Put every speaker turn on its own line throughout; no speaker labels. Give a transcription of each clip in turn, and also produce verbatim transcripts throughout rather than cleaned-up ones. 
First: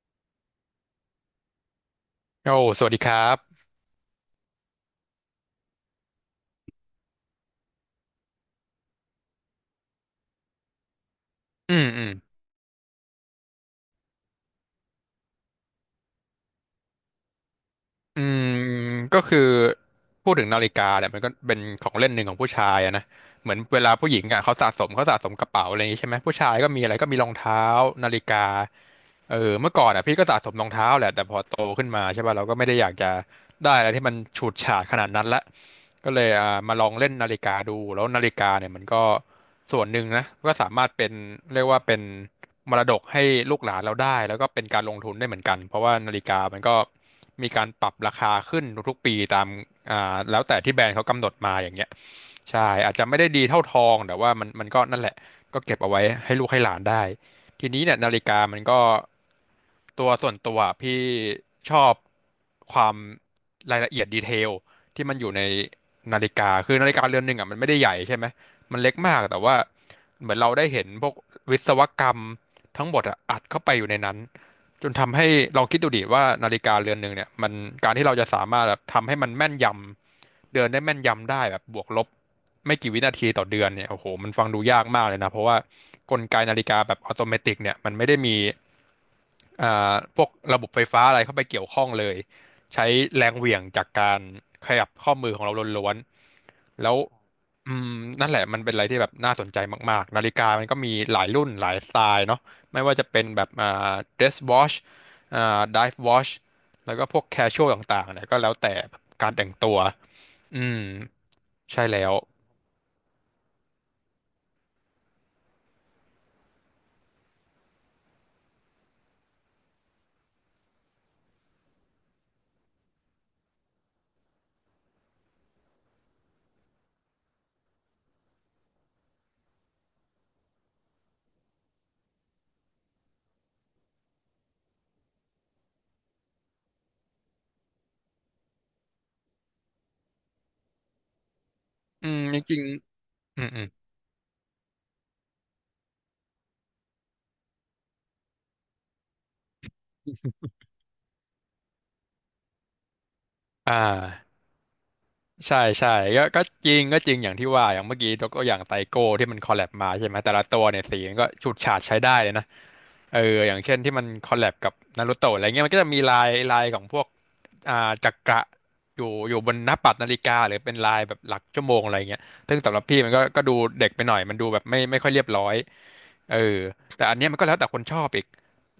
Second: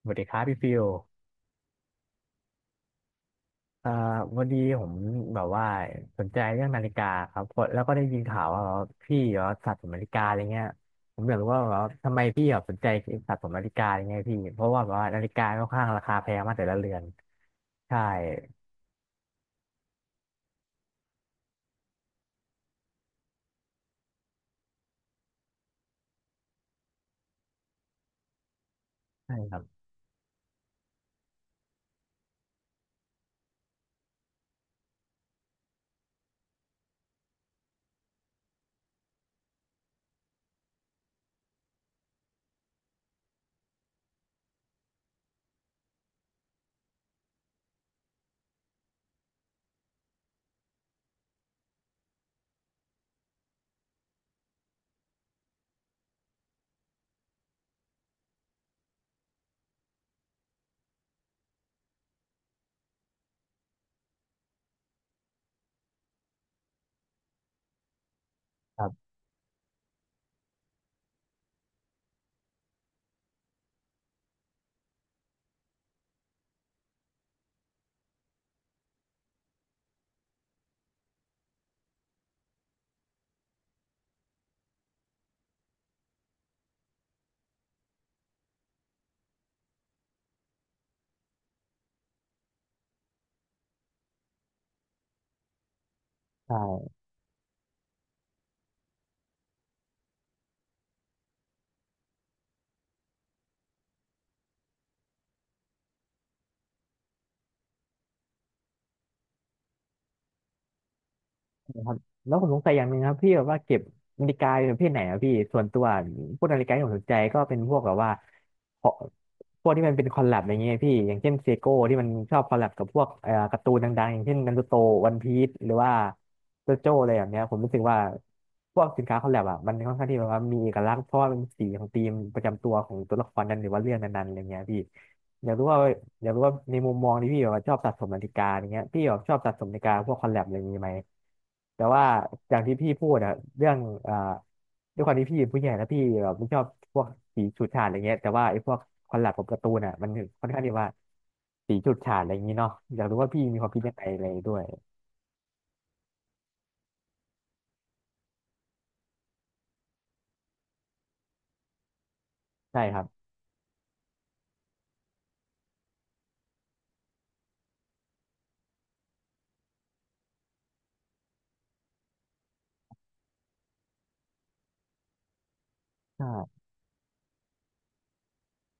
สวัสดีครับพี่ฟิล
โอ้สวัสดีครับ
เอ่อวันนี้ผมแบบว่าสนใจเรื่องนาฬิกาครับเพราะแล้วก็ได้ยินข่าวว่าพี่เหรอสะสมนาฬิกาอะไรเงี้ยผมอยากรู้ว่าแบบ
อื
ว่า
มอืม
ทำไมพี่แบบสนใจสะสมนาฬิกาอะไรเงี้ยพี่เพราะว่าแบบว่านาฬิกาค่อนข้างราคาแพงมากแต่ละเรือนใช่
อืมก็คือพูดถึงนาฬิกาเนี่ยมันก็เป็นของเล่นหนึ่งของผู้ชายอะนะเหมือนเวลาผู้หญิงอะเขาสะสมเขาสะสมกระเป๋าอะไรอย่างงี้ใช่ไหมผู้ชายก็มีอะไรก็มีรองเท้านาฬิกาเอ
ใช่
อ
ครับ
เมื่อก่อนอะพี่ก็สะสมรองเท้าแหละแต่พอโตขึ้นมาใช่ป่ะเราก็ไม่ได้อยากจะ ได้อะไรที่มันฉูดฉาดขนาดนั้นละก็เลยอ่ามาลองเล่นนาฬิกาดูแล้วนาฬิกาเนี่ยมันก็ส่วนหนึ่งนะก็สามารถเป็นเรียกว่าเป็นมรดกให้ลูกหลานเราได้แล้วก็เป็นการลงทุนได้เหมือนกันเพราะว่านาฬิกามันก็มีการปรับราคาขึ้นทุกๆปีตามอ่าแล้วแต่ที่แบรนด์เขากำหนดมาอย่างเงี้ยใช่อาจจะไม่ได้ดีเท่าทองแต่ว่ามันมันก็นั่นแหละก็เก็บเอาไว้ให้ลูกให้หลานได้ ทีนี้เนี่ยนาฬิกามันก็ตัวส่วนตัวพี่ชอบความรายละเอียดดีเทลที่มันอยู่ในนาฬิกาคือนาฬิกาเรือนหนึ่งอ่ะมันไม่ได้ใหญ่ใช่ไหมมั
ค
น
รั
เล็ก
บ
มากแต่ว่าเหมือนเราได้เห็นพวกวิศวกรรมทั้งหมดอะอัดเข้าไปอยู่ในนั้น จนทำให้ลองคิดดูดิว่านาฬิกาเรือนหนึ่งเนี่ยมันการที่เราจะสามารถแบบทำให้มันแม่นยำเดือนได้แม่นยำได้แบบบวกลบไม่กี่วินาทีต่อเดือนเนี่ยโอ้โหมันฟังดูยากมากเลยนะเพราะว่ากลไกนาฬิกาแบบอัตโนมัติเนี่ยมันไม่ได้มีอ่าพวกระบบไฟฟ้าอะไรเข้าไปเกี่ยวข้องเลยใช้แรงเหวี่ยงจากการขยับข้อมือของเราล้วน
ใช่
ๆแล้วอืมนั่นแหละมันเป็นอะไรที่แบบน่าสนใจมากๆนาฬิกามันก็มีหลายรุ่นหลายสไตล์เนาะ ไม่ว่าจะเป็นแบบอ่า dress wash อ่า dive wash แล้วก็พวก casual ต่างๆเนี่ยก็แล้วแต่การแต่งตัว อืม ใช่
นะครับ
แล้ว
แล้วผมสงสัยอย่างหนึ่งครับพี่แบบว่าเก็บนาฬิกาเป็นประเภทไหนอะพี่ส่วนตัวพวกนาฬิกาที่ผมสนใจก็เป็นพวกแบบว่าพวกพวกที่มันเป็นคอลแลบอย่างเงี้ยพี่อย่างเช่นเซโก้ที่มันชอบคอลแลบกับพวกเอ่อการ์ตูนดังๆอย่างเช่นนารูโตวันพีซหรือว่าโจโจ้อะไรแบบเนี้ยผมรู้สึกว่าพวกสินค้าคอลแลบอะมันค่อนข้างที่แบบว่ามีเอกลักษณ์เพราะว่ามันสีของธีมประจำตัวของตัวละครนั้นหรือว่าเรื่องนั้นๆอะไรเงี้ยพี่ อยากรู้ว่าอยากรู้ว่าในมุมมองที่พี่แบบว่าชอบสะสมนาฬิกาอย่างเงี้ยพี่แบบชอบสะสมนาฬิกาพวกคอลแลบอะไรอย่างงี้ไหมแต่ว่า
อืมจ
อย่า
ริง
งที่พี่พูดอะ
ๆอืม อืม
เรื่องอ่าด้วยความที่พี่เป็นผู้ใหญ่แล้วพี่แบบไม่ชอบพวกสีฉูดฉาดอะไรเงี้ยแต่ว่าไอ้พวกคอลแลบกับการ์ตูนอะมันค่อนข้างที่ว่าสีฉูดฉาดอะไรอย่างงี้เนาะอยากรู้ว่าพี่มีความ
อ่
คิดยังไงอะไร
า
ด้วย
ใช่ใช่ก็ก็จริงก็จริงอย่างที่ว่าอย่างเมื่อกี้ยกตัวอย่างไตโก้ที่มันคอลแลบมาใช่ไหมแต่ละตัวเนี่ยสีมันก็ฉูดฉาดใช้ได้เลยนะ
ใช่ครับ
เอออย่างเช่นที่มันคอลแลบกับนารูโตะอะไรเงี้ยมันก็จะมีลายลายของพวกอ่าจักระอยู่อยู่บนหน้าปัดนาฬิกาหรือเป็นลายแบบหลักชั่วโมงอะไรเงี้ยซึ่งสำหรับพี่มันก็ก็ดูเด็กไปหน่อยมันดูแบบไม่ไม่ค่อยเรียบร้อยเออ
ใช่
แต่อันเนี้ยมันก็แล้วแต่คนชอบอีก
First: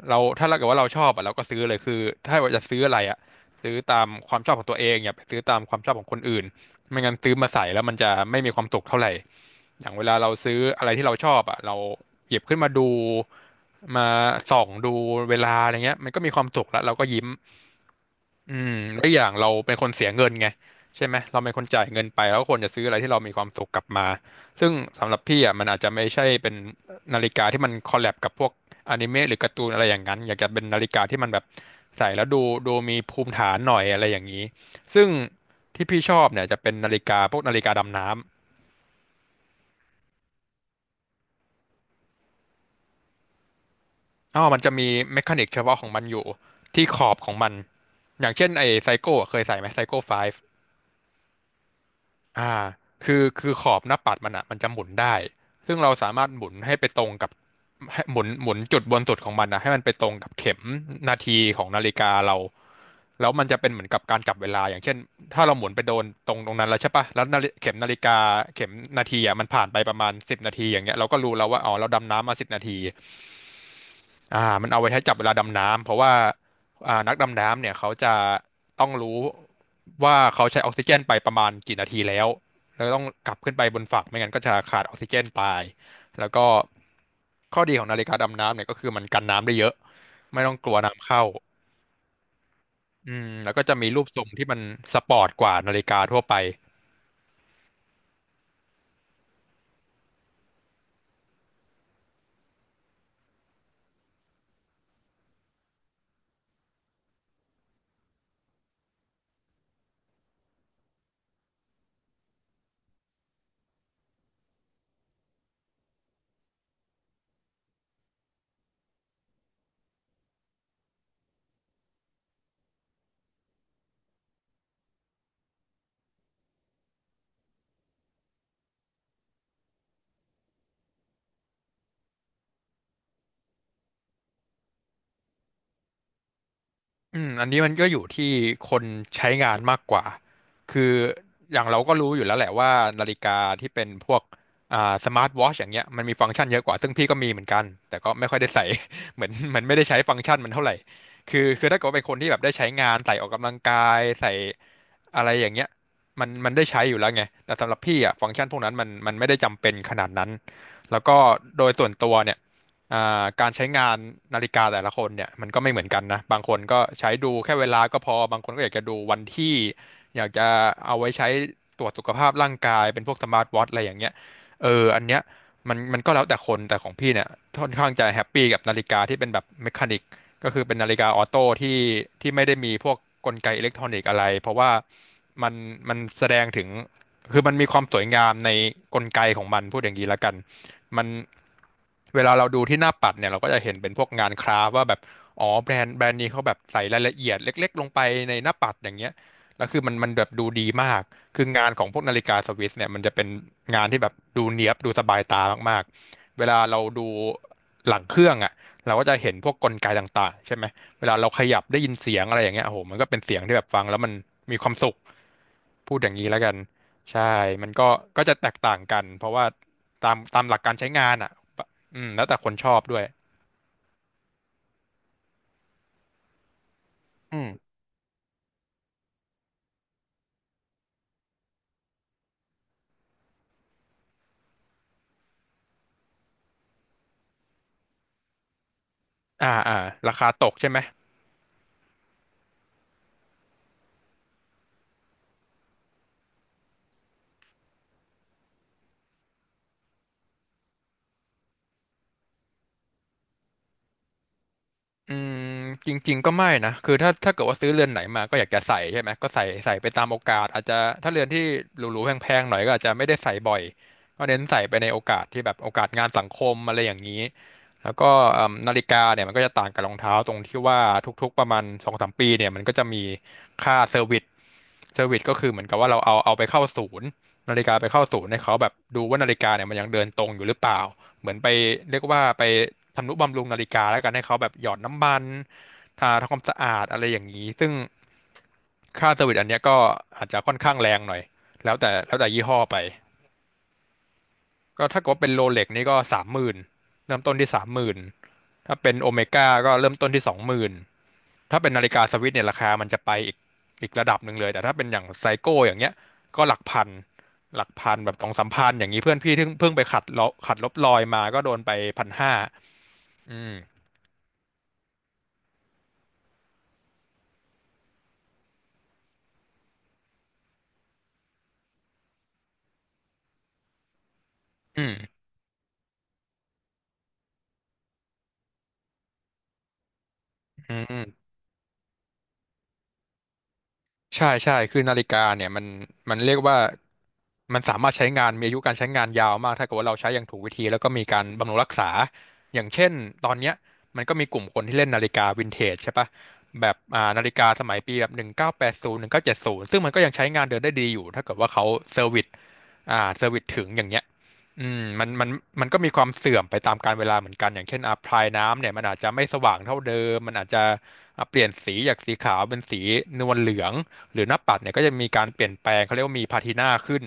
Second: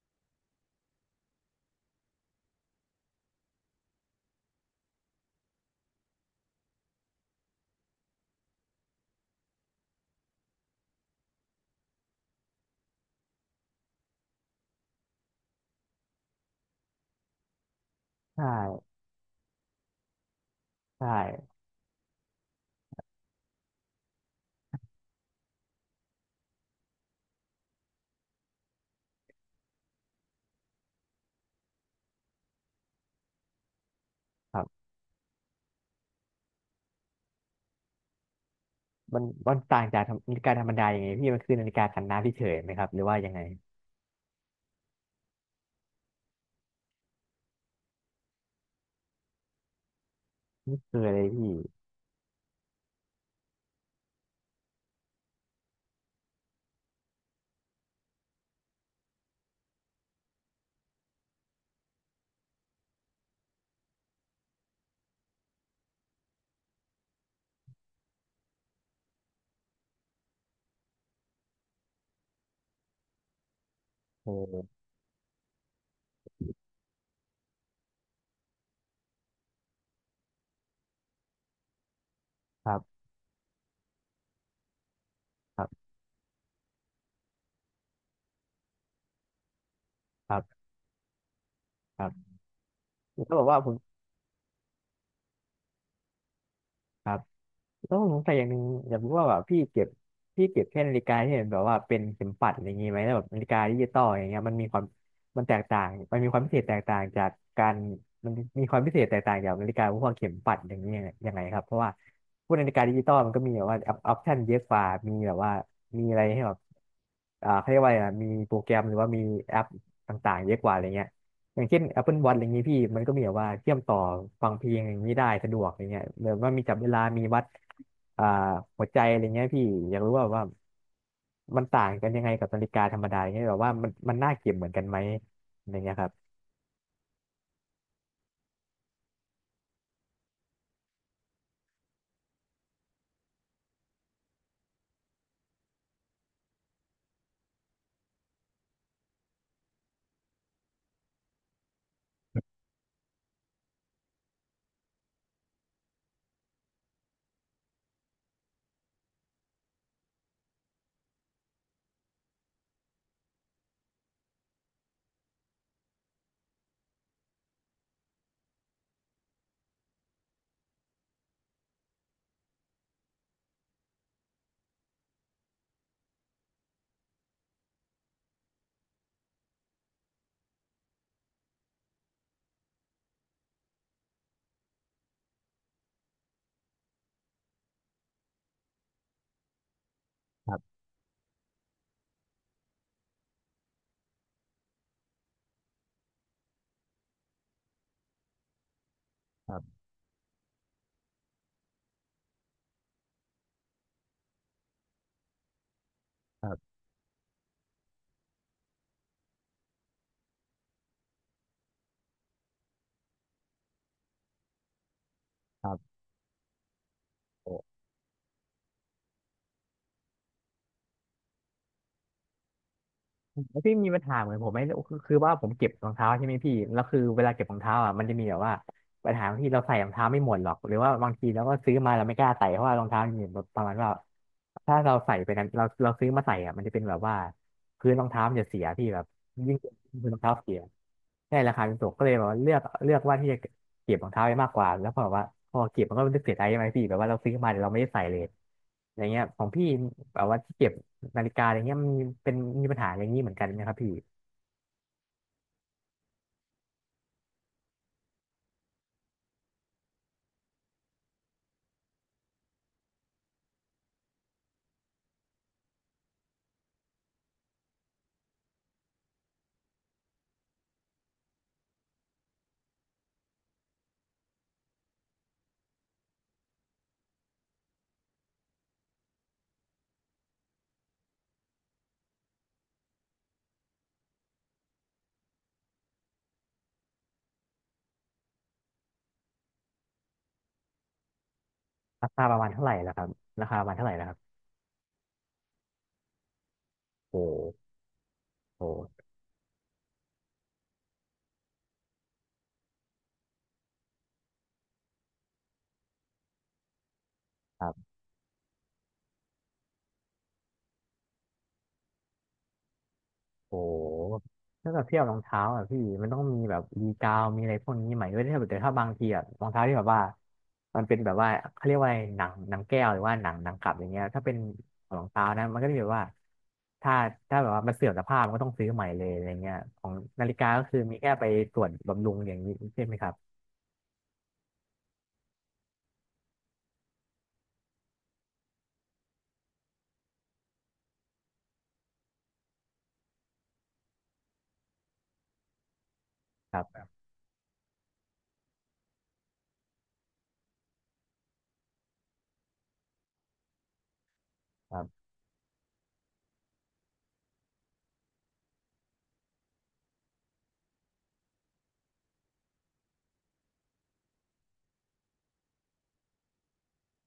เราถ้าเราเกิดว่าเราชอบอ่ะเราก็ซื้อเลยคือถ้าว่าจะซื้ออะไรอ่ะซื้อตามความชอบของตัวเองอย่าไปซื้อตามความชอบของคนอื่น ไม่งั้นซื้อมาใส่แล้วมันจะไม่มีความสุขเท่าไหร่อย่างเวลาเราซื้ออะไรที่เราชอบอ่ะเราหยิบขึ้นมาดูมาส่องดูเวลาอะไรเงี้ยมันก็มีความสุขแล้วเราก็ยิ้ม อืม
ใช่
แล้วอย่างเราเป็นคนเสียเงินไง
ใช
ใช่ไหมเราเป็
่
นคนจ่ายเงินไปแล้วก็ควรจะซื้ออะไรที่เรามีความสุขกลับมาซึ่งสำหรับพี่อ่ะมันอาจจะไม่ใช่เป็นนาฬิกาที่มันคอลแลบกับพวกอนิเมะหรือการ์ตูนอะไรอย่างนั้นอยากจะเป็นนาฬิกาที่มันแบบใส่แล้วดูดูมีภูมิฐานหน่อยอะไรอย่างนี้
ครับ
ซึ่งที่พี่ชอบเนี่ยจะเป็นนาฬิกาพวกนาฬิกาดำน้ำ
มันมันต่างจากนาฬิกาธรรมดายังไงพี่มันคือนาฬิกากันน้ำเฉยๆไหมครับหรือว่ายังไง
อ๋อมันจะมีเมคานิกเฉพาะของมันอยู่ที่ขอบของมันอย่างเช่นไอ้ไซโก้เคยใส่ไหมไซโก้ไฟ
ไม่เคยเลยพี่
อ่าคือคือขอบหน้าปัดมันอ่ะมันจะหมุนได้ ซึ่งเราสามารถหมุนให้ไปตรงกับให้หมุนหมุนจุดบนสุดของมันนะให้มันไปตรงกับเข็มนาทีของนาฬิกาเราแล้วมันจะเป็นเหมือนกับการจับเวลา อย่างเช่นถ้าเราหมุนไปโดนตรงตรงนั้นแล้วใช่ปะแล้วนาฬิเข็มนาฬิกาเข็มนาทีอ่ะมันผ่านไปประมาณสิบนาทีอย่างเงี้ยเราก็รู้แล้วว่าอ๋อเราดำน้ำมาสิบนาที
โอ้
อ่ามันเอาไว้ใช้จับเวลาดำน้ำเพราะว่าอ่านักดำน้ำเนี่ยเขาจะต้องรู้ว่าเขาใช้ออกซิเจนไปประมาณกี่นาทีแล้ว
ครั
แล้วต้อ
บ
งกลับขึ้นไปบนฝั่งไม่งั้นก็จะขาดออกซิเจนไป
ครับ
แล้วก็ข้อดีของนาฬิกาดำน้ำเนี่ยก็คือมันกันน้ำได้เยอะ
ครั
ไม่ต้อง
บ
กลัวน้ำเข้า
ครับ
อื
แล้
ม
วแบบ
แล้ว
ว่า
ก็
ผ
จะ
ม
มีรูปทรงที่มันสปอร์ตกว่านาฬิกาทั่วไป
ครับแล้วผมสงสัยอย่างหนึ่งอยากรู้ว่าแบบพี่เก็บพี่เก็บแค่นาฬิกาที่เห็นแบบว่าเป็นเข็มปัดอะไรอย่างงี้ไหมแล้วแบบนาฬิกาดิจิตอลอย่างเงี้ยมันมีความมันแตกต่างมันมีความพิเศษแตกต่างจากการมันมีความพิเศษแตกต่างจากนาฬิกาพวกเข็มปัดอย่างเงี้ยยังไงครับเพราะว่าพวกนาฬิกาดิจิตอลมันก็มีแบบว่าออปชั่นเยอะกว่ามีแบบว่ามีอะไรให้แบบอ่าเขาเรียกว่าอะไรนะมีโปรแกรมหรือว่ามีแอปต่างๆเยอะกว่าอะไรเงี้ย อย่างเช่น Apple Watch อะไรอย่างนี้พี่มันก็มีแบบว่าเชื่อมต่อฟังเพลงอย่างนี้ได้สะดวกอย่างเงี้ยเหมือนว่ามีจับเวลามีวัดอ่าหัวใจอะไรเงี้ยพี่อยากรู้ว่าว่ามันต่างกันยังไงกับนาฬิกาธรรมดาอย่างเงี้ยแบบว่ามันมันน่าเก็บเหมือนกันไหมอะไรเงี้ยครับ
อืมอันนี้มันก็อยู่ที่คนใช้งานมากกว่าคืออย่างเราก็รู้อยู่แล้วแหละว่านาฬิกาที่เป็นพวกอ่าสมาร์ทวอชอย่างเงี้ยมันมีฟังก์ชันเยอะกว่าซึ่งพี่ก็มีเหมือนกันแต่ก็ไม่ค่อยได้ใส่ เหมือนเหมันไม่ได้ใช้ฟังก์ชันมันเท่าไหร่คือคือถ้าเกิดว่าเป็นคนที่แบบได้ใช้งานใส่ออกกำลังกายใส่อะไรอย่างเงี้ยมันมันได้ใช้อยู่แล้วไงแต่สำหรับพี่อ่ะฟังก์ชันพวกนั้นมันมันไม่ได้จำเป็นขนาดนั้นแล้วก็โดยส่วนตัวเนี่ย อ่าการใช้งานนาฬิกาแต่ละคนเนี่ยมันก็ไม่เหมือนกันนะบางคนก็ใช้ดูแค่เวลาก็พอบางคนก็อยากจะดูวันที่อยากจะเอาไว้ใช้ตรวจสุขภาพร่างกายเป็นพวกสมาร์ทวอทช์อะไรอย่างเงี้ยเอออันเนี้ยมันมันก็แล้วแต่คนแต่ของพี่เนี่ยค่อนข้างจะแฮปปี้กับนาฬิกาที่เป็นแบบเมคานิกก็คือเป็นนาฬิกาออโต้ที่ที่ไม่ได้มีพวกกลไกอิเล็กทรอนิกส์อะไรเพราะว่ามันมันแสดงถึง คือมันมีความสวยงามในกลไกของมันพูดอย่างนี้ละกันมันเวลาเราดูที่หน้าปัดเนี่ยเราก็จะเห็นเป็นพวกงานคราฟต์ว่าแบบอ๋อแบรนด์แบรนด์นี้เขาแบบใส่รายละเอียดเล็กๆลงไปในหน้าปัดอย่างเงี้ย
ครั
แล้ว
บ
คือมันมันแบบดูดีมากคืองานของพวกนาฬิกาสวิสเนี่ยมันจะเป็นงานที่แบบดูเนี๊ยบดูสบายตามากๆเว
ครั
ลา
บ
เราดูหลังเครื่องอ่ะเราก็จะเห็นพวกกลไกต่างๆใช่ไหมเวลาเราขยับได้ยินเสียงอะไรอย่างเงี้ยโอ้โหมันก็เป็นเสียงที่แบบฟังแล้วมันมีความสุข
ครับ
พูดอย่างนี้แล้วกัน ใช่
โอ
มัน
้
ก็ก็จะแตกต่างกัน เพราะว่าตามตามหลักการใช้งานอ่ะอืมแล้วแต่คนชอบด้วย
แล้วพี่มีปัญหาเหมือนผมไหมคือคือว่าผมเก็บรองเท้าใช่ไหมพี่แล้วคือเวลา
อื
เก็บ
ม
รองเท้าอ่ะมันจะมีแบบว่าปัญหาที่เราใส่รองเท้าไม่หมดหรอกหรือว่าบางทีเราก็ซื้อมาเราไม่กล้าใส่เพราะว่ารองเท้ามันมีแบบประมาณว่าถ้าเราใส่ไปนั้นเราเราซื้อมาใส่อ่ะมันจะเป็นแบบว่าพื้นรองเท้ามันจะเสียพี่แบบ
อ่า
ยิ่งเก็บ
อ่า
ง
รา
รอง
คา
เท้า
ต
เสี
ก
ย
ใช่ไหม
ได้ราคาเป็นตกก็เลยแบบว่าเลือกเลือกว่าที่จะเก็บรองเท้าไว้มากกว่าแล้วพอแบบว่าพอเก็บมันก็รู้สึกเสียดายใช่ไหมพี่แบบว่าเราซื้อมาแต่เราไม่ได้ใส่เลยอย่างเงี้ยของพี่แบบว่าที่เก็บนาฬิกาอะไรเงี้ยมันมีเป็นมีปัญหาอย่างนี้เหมือนกันไหมครับพี่
อืมจริงๆก็ไม่นะคือถ้าถ้าเกิดว่าซื้อเรือนไหนมาก็อยากจะใส่ใช่ไหม ก็ใส่ใส่ไปตามโอกาสอาจจะถ้าเรือนที่หรูๆแพงๆหน่อยก็อาจจะไม่ได้ใส่บ่อย ก็เน้นใส่ไปในโอกาสที่แบบโอกาสงานสังคมอะไรอย่างนี้ แล้วก็เอิ่มนาฬิกาเนี่ยมันก็จะต่างกับรองเท้าตรงที่ว่าทุกๆประมาณสองสามปีเนี่ยมันก็จะมีค่าเซอร์วิสเซอร์วิสก็คือเหมือนกับว่าเราเอาเอาไปเข้าศูนย์นาฬิกาไปเข้าศูนย์ให้เขาแบบดูว่านาฬิกาเนี่ยมันยังเดินตรงอยู่หรือเปล่า เหมือนไปเรียกว่าไปทำนุบำรุงนาฬิกาแล้วกันให้เขาแบบหยอดน้ำมัน ทาทำความสะอาดอะไรอย่างนี้ ซึ่งค่าเซอร์วิสอันเนี้ยก็อาจจะค่อนข้างแรงหน่อย แล้วแต่
รา
แล้ว
คา
แต่
ประ
ยี่
มาณ
ห้อ
เท่าไหร่
ไป
ล่ะครับราคาประมาณเท่าไหร่ล่ะครับ
ก็ถ้าเกิดว่าเป็นโรเล็กนี่ก็สามหมื่นเริ่
โอ้
มต้นที่สามหมื่นถ้า
โห
เป็นโอเมก้าก็เริ่มต้นที่สองหมื่นถ้าเป็นนาฬิกาสวิสเนี่ยราคามันจะไปอีกอีกระดับหนึ่งเลย แต่ถ้าเป็นอย่างไซโก้อย่างเงี้ยก็หลักพันห
ค
ลั
รั
กพั
บ
นแบบสองสามพันอย่างนี้เพื่อนพี่เพิ่งเพิ่งไปขัดลบขัดลบรอยมาก็โดนไปพันห้า อื
โอ
ม
้ถ้าแบบเทียบรองเท้าอ่ะพี่มันต้องมีแบบรีกาวมีอะไรพวกนี้ใหม่ด้วยถ้าแบบแต่ถ้าบางทีอ่ะรองเท้าที่แบบว่ามันเป็นแบบว่าเขาเรียกว่าอะไรหนังหนังแก้วหรือว่าหนังหนังกลับอย่างเงี้ยถ้าเป็น
อืม
รองเท้านะมันก็จะแบบว่าถ้าถ้าแบบว่ามันเสื่อมสภาพมันก็ต้องซื้อใหม่เลยอะไรเงี้ยของนาฬิกาก็
อื
คือมีแค่ไป
ม
ตรวจบำรุงอย่างนี้ใช่ไหมครับ
ใช่ใช่คือนาฬิกาเนี่ยมันมันเรียกว่ามันสามารถใช้งานมีอายุการใช้งานยาวมากถ้าเกิดว่าเราใช้อย่างถูกวิธีแล้วก็มีการบำรุงรักษาอย่างเช่นตอนเนี้ยมันก็มีกลุ่มคนที่เล่นนาฬิกาวินเทจใช่ปะแบ
ค
บ
รับ
อ่านาฬิกาสมัยปีแบบหนึ่งเก้าแปดศูนย์หนึ่งเก้าเจ็ดศูนย์ซึ่งมันก็ยังใช้งานเดินได้ดีอยู่ถ้าเกิดว่าเขาเซอร์วิสอ่าเซอร์วิสถึงอย่างเงี้ยอื
ครั
ม
บ
มันมันมันก็มีความเสื่อมไปตามกาลเวลาเหมือนกันอย่างเช่นอ่ะพลายน้ำเนี่ยมันอาจจะไม่สว่างเท่าเดิมมันอาจจะอ่ะเปลี่ยนสีจากสีขาวเป็นสีนวลเหลือง หรือหน้าปัดเนี่ยก็จะมีการเปลี่ยนแปลงเขาเรียกว่ามีพาทีนาขึ้น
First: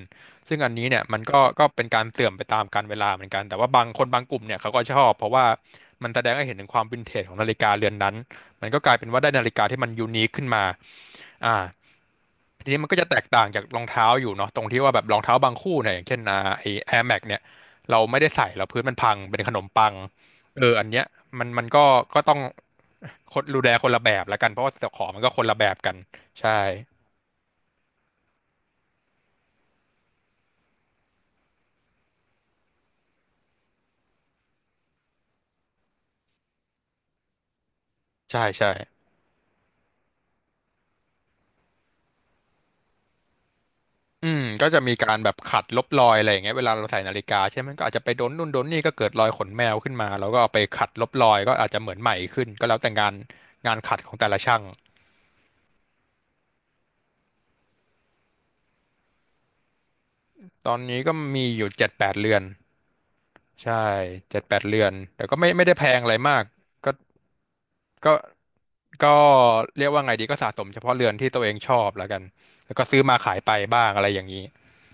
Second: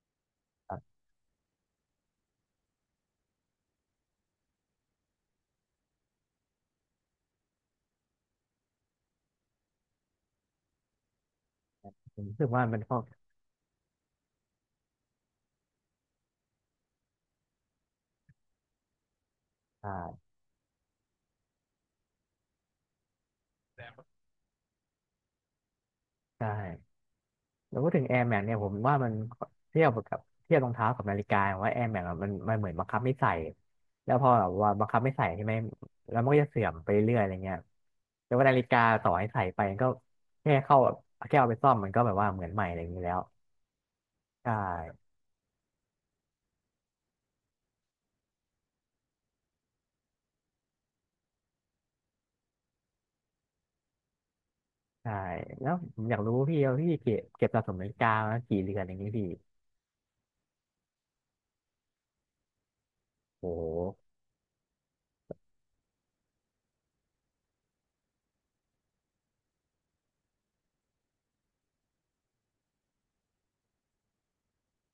ซึ่งอันนี้เนี่ยมันก็ก็เป็นการเสื่อมไปตามกาลเวลาเหมือนกันแต่ว่าบางคนบางกลุ่มเนี่ยเขาก็ชอบเพราะว่ามันแสดงให้เห็นถึงความวินเทจของนาฬิกาเรือนนั้นมันก็กลายเป็นว่าได้นาฬิกาที่มันยูนิคขึ้นมาอ่า
ผมรู้สึกว่า
ที
มั
นี้
น
มัน
ก็
ก็จะแตกต่างจากรองเท้าอยู่เนาะตรงที่ว่าแบบรองเท้าบางคู่เนี่ยอย่างเช่นอ่าไอ แอร์แม็กซ์ เนี่ยเราไม่ได้ใส่แล้วพื้นมันพังเป็นขนมปัง
อ่า
เอออันเนี้ยมันมันก็ก็ต้องคนดูแลคนละแบบละกันเพราะว่าเจ้าของมันก็คนละแบบกัน
ใช่
ใช่
แล้วพูดถึง Air Max เนี่ยผมว่ามันเทียบกับเทียบรองเท้ากับนาฬิกาว่า Air Max อะมันมันเหมือนบังคับไม่ใส่แล้วพอแบบว่าบังคับไม่ใส่ใช่ไหมแล้วมันก็จะเสื่อมไปเรื่อยอะไรเงี้ยแต่
ใช่
ว่านาฬิ
ใช่
กาต่อให้ใส่ไปก็แค่เข้าแค่เอาไปซ่อมมันก็แบบว่าเหมือนใหม่อะไรอย่างนี้แล้ว
อืม
ใช่
ก็จะมีการแบบขัดลบรอยอะไรอย่างเงี้ยเวลาเราใส่นาฬิกาใช่ไหมมันก็อาจจะไปโดนนู่นโดนนี่ก็เกิดรอยขนแมวขึ้นมาแล้วก็เอาไปขัดลบรอยก็อาจจะเหมือนใหม่ขึ้นก็แล้วแต่งานงานขัดของแต่ละช่าง
ใช่แล้วผมอยากรู้พี่ว่าพี่เก็บเก็บสะสมนาฬิกามากี่เรือนอย่างนี้พี่
ตอนนี้ก็มีอยู่เจ็ดแปดเรือน
โอ้โห
ใช่เจ็ดแปดเรือนแต่ก็ไม่ไม่ได้แพงอะไรมากก็ก็ก็เรียกว่าไงดีก็สะสมเฉพาะเรือนที่ตัวเองชอบแล้วกันแล้วก็ซื้อมาขายไปบ้างอะไรอย่างนี้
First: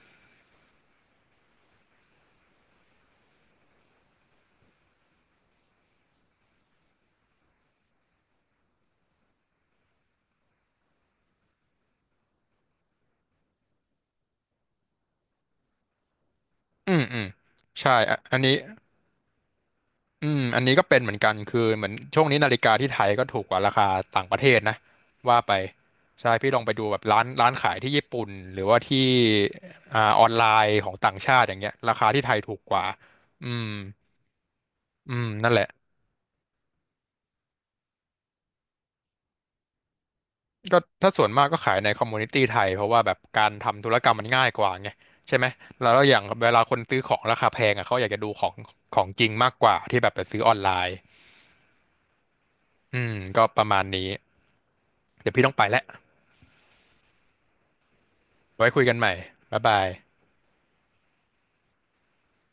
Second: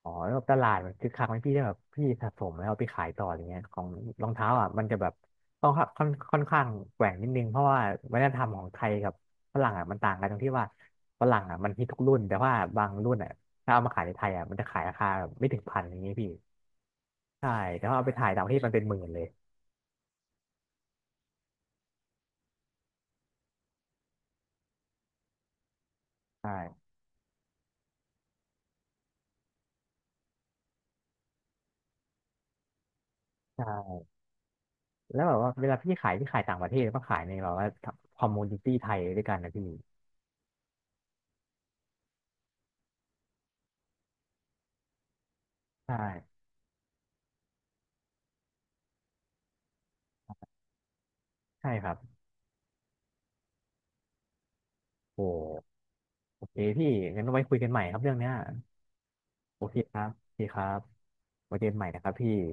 อ๋อแล้วแบบตลาดมันคือคักไหมพี่ได้แบบพี่สะสมแล้วเอาไปขายต่ออะไรเงี้ยของรองเท้าอ่ะมันจะแบบต้องค่อนค่อนข้างแกว่งนิดนึงเพราะว่าวัฒนธรรมของไทยกับฝรั่งอ่ะมันต่างกันตรงที่ว่าฝรั่งอ่ะมันฮิตทุกรุ่นแต่ว่าบางรุ่นอ่ะถ้าเอามาขายในไทยอ่ะมันจะขายราคาแบบไม่ถึงพันอย่างเงี้ยพี่
อืมอืม
ใช่แต่
ใช่
ว่าเอาไป
อะ
ขาย
อัน
ต่างประ
นี้
เทศมันเป็นหมื่นเลย
อืมอันนี้ก็เป็นเหมือนกันคือเหมือนช่วงนี้นาฬิกาที่ไทยก็ถูกกว่าราคาต่างประเทศนะว่าไปใช่พี่ลองไป
ใช่
ดูแบบร้านร้านขายที่ญี่ปุ่นหรือว่าที่อ่าออนไลน์ของต่างชาติอย่างเงี้ยราคาที่ไทยถูกกว่าอืม
ใช่
อื
แล้ว
ม
แบบ
นั่
ว่า
นแหละ
เวลาพี่ขายพี่ขายต่างประเทศก็ขายในแบบว่าคอมมูนิตี้ไทยด้วยกันนะพี่
ก็ถ้าส่วนมากก็ขายในคอมมูนิตี้ไทยเพราะว่าแบบการทำธุรกรรมมันง่ายกว่าไงใช่ไหมแล้
ใช่
วอย่างเวลาคนซื้อของราคาแพงอ่ะเขาอยากจะดูของของจริงมากกว่าที่แบบไปซื้อออนไลน์
ใช่ครับ
อืมก็ประมาณนี้
โอ้
เดี๋ยวพี่ต้องไปแล้ว
โอเคพี่งั้นไว้คุยกันใหม่ครับเรื่องเนี้ย
ไว้คุยกันใหม่ บ๊า
โอ
ย
เค
บาย
ครับโอเคครับไว้เจอกันใหม่นะครับพี่